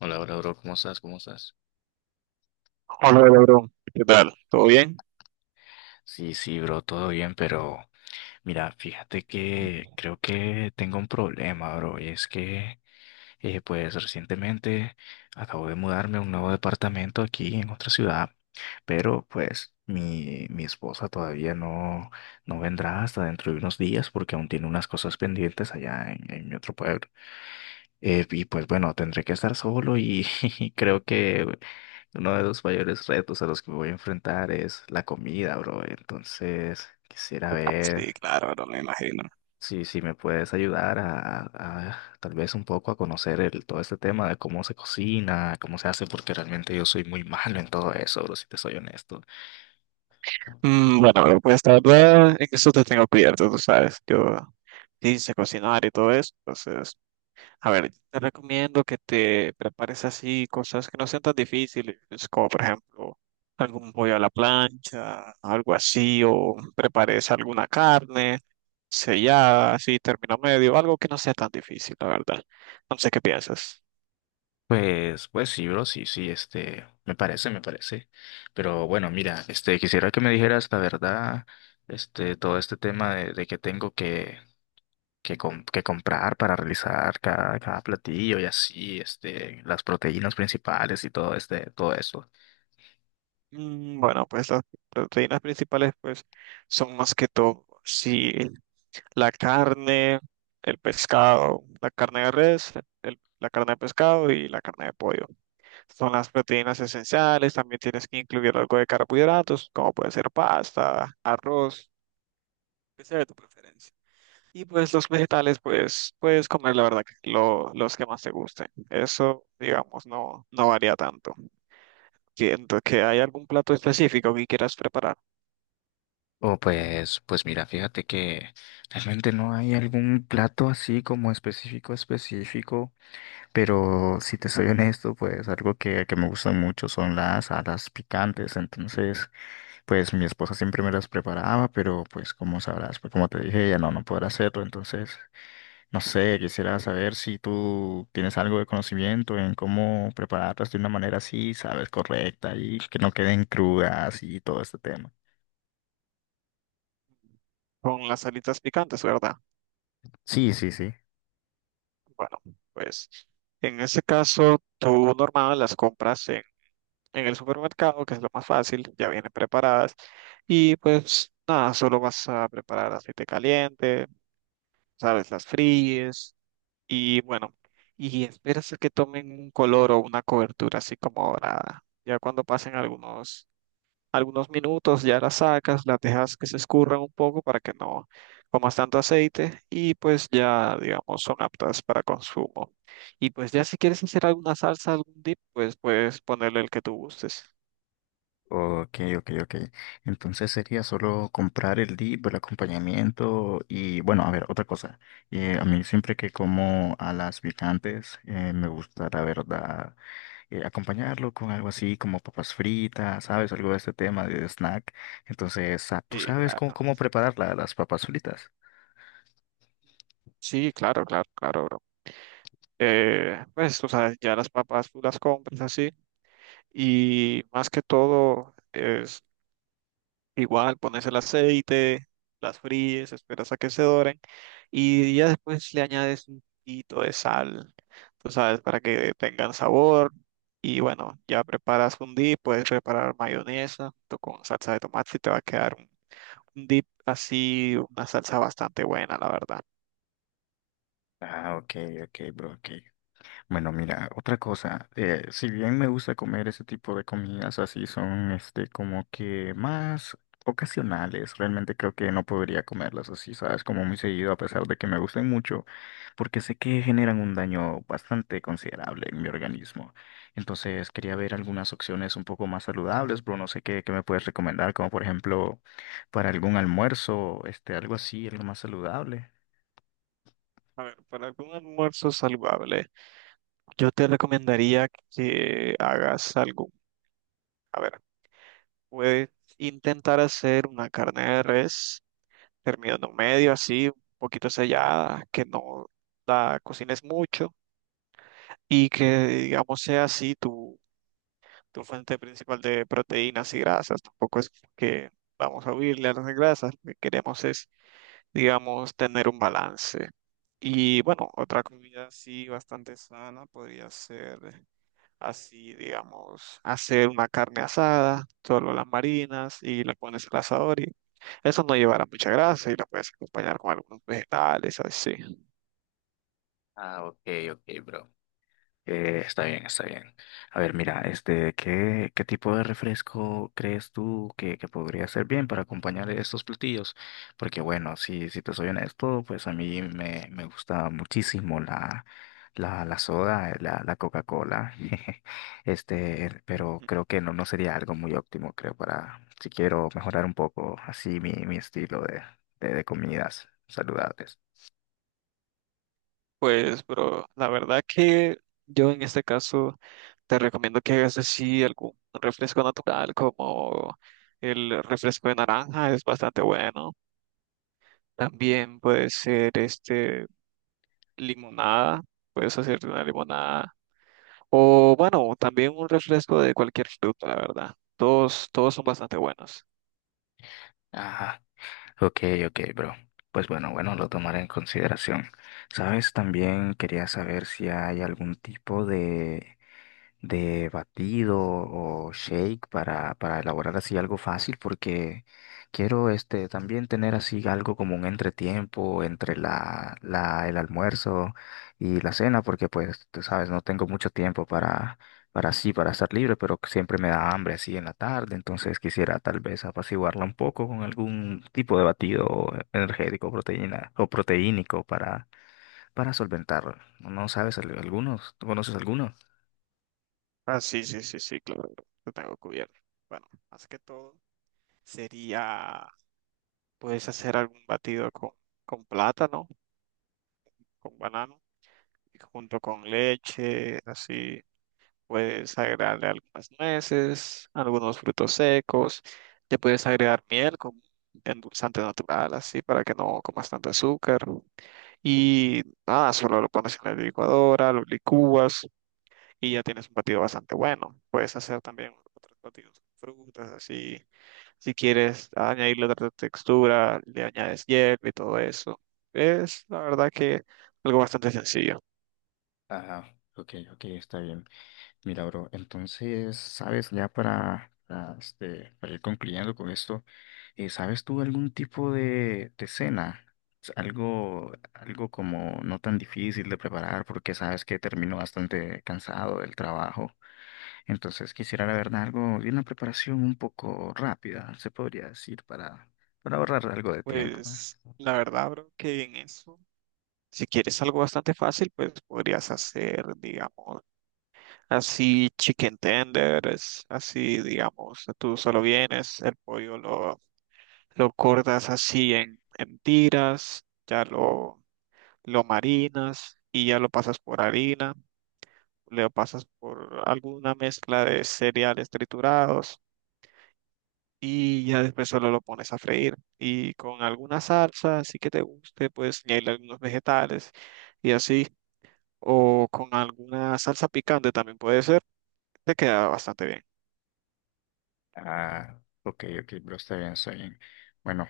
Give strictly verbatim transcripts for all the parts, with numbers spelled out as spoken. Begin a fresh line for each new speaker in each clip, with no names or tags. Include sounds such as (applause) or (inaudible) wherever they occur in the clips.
Hola, hola, bro, ¿cómo estás? ¿Cómo estás?
Hola, bro. ¿Qué tal? ¿Todo bien?
Sí, sí, bro, todo bien, pero mira, fíjate que creo que tengo un problema, bro, y es que, eh, pues, recientemente acabo de mudarme a un nuevo departamento aquí en otra ciudad, pero, pues, mi, mi esposa todavía no, no vendrá hasta dentro de unos días porque aún tiene unas cosas pendientes allá en, en mi otro pueblo. Eh, y pues bueno, tendré que estar solo y (laughs) creo que uno de los mayores retos a los que me voy a enfrentar es la comida, bro. Entonces, quisiera ver
Sí, claro, bro, me imagino.
si, si me puedes ayudar a, a a tal vez un poco a conocer el, todo este tema de cómo se cocina, cómo se hace, porque realmente yo soy muy (laughs) malo en todo eso, bro, si te soy honesto.
Mm, bueno, bro, pues la verdad, en eso te tengo cubierto, tú sabes. Yo hice cocinar y todo eso, entonces. A ver, te recomiendo que te prepares así cosas que no sean tan difíciles, como por ejemplo algún pollo a la plancha, algo así, o prepares alguna carne sellada, así, término medio, algo que no sea tan difícil, la verdad. No sé qué piensas.
Pues, pues sí, bro, sí, sí, este, me parece, me parece. Pero bueno, mira, este, quisiera que me dijeras la verdad, este, todo este tema de, de que tengo que, que, com- que comprar para realizar cada, cada platillo y así, este, las proteínas principales y todo este, todo eso.
Mm, bueno, pues las proteínas principales pues son más que todo, sí, la carne, el pescado, la carne de res, el- la carne de pescado y la carne de pollo. Son las proteínas esenciales, también tienes que incluir algo de carbohidratos, como puede ser pasta, arroz, que sea de tu preferencia. Y pues los vegetales, pues puedes comer la verdad que lo- los que más te gusten. Eso, digamos, no, no varía tanto. Siento que hay algún plato específico que quieras preparar
O pues, pues mira, fíjate que realmente no hay algún plato así como específico, específico. Pero si te soy honesto, pues algo que, que me gusta mucho son las alas picantes. Entonces, pues mi esposa siempre me las preparaba, pero pues como sabrás, pues como te dije, ella no, no podrá hacerlo. Entonces, no sé, quisiera saber si tú tienes algo de conocimiento en cómo prepararlas de una manera así, sabes, correcta y que no queden crudas y todo este tema.
con las alitas picantes, ¿verdad?
Sí, sí, sí.
Bueno, pues en ese caso, tú normal las compras en el supermercado, que es lo más fácil, ya vienen preparadas. Y pues nada, solo vas a preparar aceite caliente, sabes, las fríes y bueno, y esperas a que tomen un color o una cobertura así como dorada. Ya cuando pasen algunos, algunos minutos, ya las sacas, las dejas que se escurran un poco para que no comas tanto aceite y pues ya, digamos, son aptas para consumo. Y pues ya si quieres hacer alguna salsa, algún dip, pues puedes ponerle el que tú gustes.
Ok, ok, ok. Entonces sería solo comprar el dip, el acompañamiento y bueno, a ver, otra cosa. Eh, a mí siempre que como a las picantes, eh, me gusta, la verdad, eh, acompañarlo con algo así como papas fritas, ¿sabes? Algo de este tema de snack. Entonces, ah, ¿tú
Sí,
sabes
claro.
cómo, cómo preparar la- las papas fritas?
Sí, claro, claro, claro, bro. Eh, pues, tú sabes, ya las papas tú las compras así y más que todo es igual, pones el aceite, las fríes, esperas a que se doren y ya después le añades un poquito de sal, tú sabes, para que tengan sabor y bueno, ya preparas un dip, puedes preparar mayonesa junto con salsa de tomate y te va a quedar un un dip así, una salsa bastante buena, la verdad.
Ah, ok, ok, bro, ok. Bueno, mira, otra cosa, eh, si bien me gusta comer ese tipo de comidas, así son, este, como que más ocasionales, realmente creo que no podría comerlas así, ¿sabes? Como muy seguido, a pesar de que me gusten mucho, porque sé que generan un daño bastante considerable en mi organismo. Entonces, quería ver algunas opciones un poco más saludables, pero no sé qué, qué me puedes recomendar, como por ejemplo, para algún almuerzo, este, algo así, algo más saludable.
A ver, para algún almuerzo saludable, yo te recomendaría que hagas algún. A ver, puedes intentar hacer una carne de res, terminando medio, así, un poquito sellada, que no la cocines mucho y que, digamos, sea así tu, tu fuente principal de proteínas y grasas. Tampoco es que vamos a huirle a las grasas, lo que queremos es, digamos, tener un balance. Y bueno, otra comida así bastante sana podría ser, así, digamos, hacer una carne asada, solo las marinas y le pones el asador y eso no llevará mucha grasa y la puedes acompañar con algunos vegetales, así.
Ah, ok, ok, bro. Eh, está bien, está bien. A ver, mira, este, ¿qué, qué tipo de refresco crees tú que, que podría ser bien para acompañar estos platillos? Porque bueno, si, si te soy honesto, pues a mí me, me gusta muchísimo la, la, la soda, eh, la, la Coca-Cola. (laughs) Este, er, pero
Ujú.
creo que no, no sería algo muy óptimo, creo, para si quiero mejorar un poco así mi, mi estilo de, de, de comidas saludables.
Pues, bro, la verdad que yo en este caso te recomiendo que hagas así algún refresco natural como el refresco de naranja, es bastante bueno. También puede ser este limonada, puedes hacerte una limonada. O bueno, también un refresco de cualquier fruta, la verdad. Todos, todos son bastante buenos.
Ajá. Ok, ok, bro. Pues bueno, bueno, lo tomaré en consideración. ¿Sabes? También quería saber si hay algún tipo de de batido o shake para, para elaborar así algo fácil porque quiero este también tener así algo como un entretiempo entre la, la, el almuerzo y la cena porque pues tú sabes, no tengo mucho tiempo para, para así, para estar libre, pero siempre me da hambre así en la tarde, entonces quisiera tal vez apaciguarla un poco con algún tipo de batido energético, proteína o proteínico para, para solventarlo. ¿No no sabes al- algunos? ¿Tú conoces algunos?
Ah, sí, sí, sí, sí, claro, lo tengo cubierto. Bueno, más que todo sería, puedes hacer algún batido con, con plátano con banano y junto con leche, así puedes agregarle algunas nueces, algunos frutos secos, le puedes agregar miel como endulzante natural, así para que no comas tanto azúcar. Y nada, solo lo pones en la licuadora, lo licúas y ya tienes un batido bastante bueno. Puedes hacer también otros batidos con frutas, así si quieres añadirle otra textura, le añades hierba y todo eso. Es la verdad que algo bastante sencillo.
Ajá, ok, ok, está bien. Mira, bro, entonces, ¿sabes? Ya para, para, este, para ir concluyendo con esto, eh, ¿sabes tú algún tipo de, de cena? S- Algo, algo como no tan difícil de preparar porque sabes que termino bastante cansado del trabajo. Entonces quisiera, la verdad, algo de una preparación un poco rápida, se podría decir, para, para ahorrar algo de tiempo.
Pues
¿Eh?
la verdad, bro, que en eso, si quieres algo bastante fácil, pues podrías hacer, digamos, así chicken tenders, así, digamos, tú solo vienes, el pollo lo, lo cortas así en, en tiras, ya lo, lo marinas y ya lo pasas por harina, lo pasas por alguna mezcla de cereales triturados y ya después solo lo pones a freír. Y con alguna salsa, así que te guste, puedes añadirle algunos vegetales y así. O con alguna salsa picante también puede ser, te queda bastante bien.
Ah, ok, ok, bro, está bien, está bien. Bueno,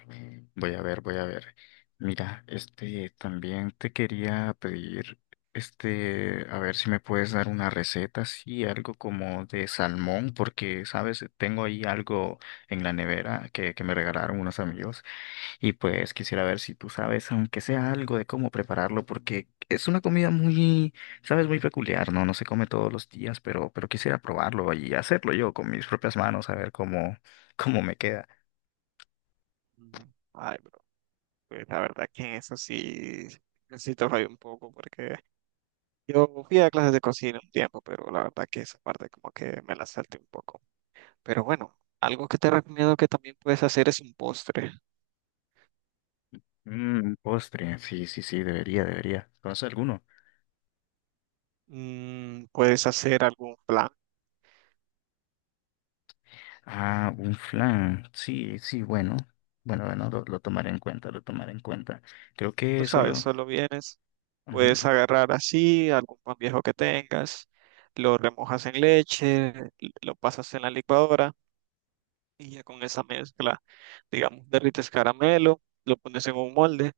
voy a ver, voy a ver. Mira, este, también te quería pedir, este, a ver si me puedes dar una receta, sí, algo como de salmón, porque, sabes, tengo ahí algo en la nevera que, que me regalaron unos amigos y pues quisiera ver si tú sabes, aunque sea algo de cómo prepararlo, porque es una comida muy, sabes, muy peculiar, ¿no? No se come todos los días, pero, pero quisiera probarlo y hacerlo yo con mis propias manos, a ver cómo, (laughs) cómo me queda.
Ujú. Ay, bro, pues la verdad que en eso sí necesito fallar un poco porque yo fui a clases de cocina un tiempo, pero la verdad que esa parte como que me la salté un poco. Pero bueno, algo que te recomiendo que también puedes hacer es un postre.
Mm, un postre, sí, sí, sí, debería, debería. ¿Conoces alguno?
Mm, puedes hacer algún plan,
Ah, un flan, sí, sí, bueno. Bueno, bueno, lo, lo tomaré en cuenta, lo tomaré en cuenta. Creo
tú
que
sabes,
solo...
solo vienes. Puedes
ujú.
agarrar así algún pan viejo que tengas, lo remojas en leche, lo pasas en la licuadora y ya con esa mezcla, digamos, derrites caramelo, lo pones en un molde,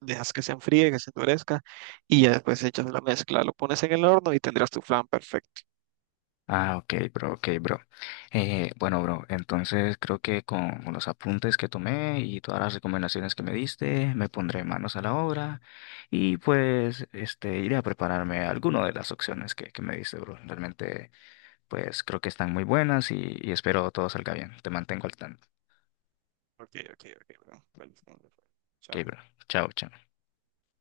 dejas que se enfríe, que se endurezca y ya después echas la mezcla, lo pones en el horno y tendrás tu flan perfecto.
Ah, ok, bro, ok, bro. Eh, bueno, bro, entonces creo que con con los apuntes que tomé y todas las recomendaciones que me diste, me pondré manos a la obra y pues este iré a prepararme alguna de las opciones que, que me diste, bro. Realmente, pues creo que están muy buenas y, y espero todo salga bien. Te mantengo al tanto.
Ok, ok, ok, bro. Feliz cumpleaños.
Ok, bro.
Chao.
Chao, chao.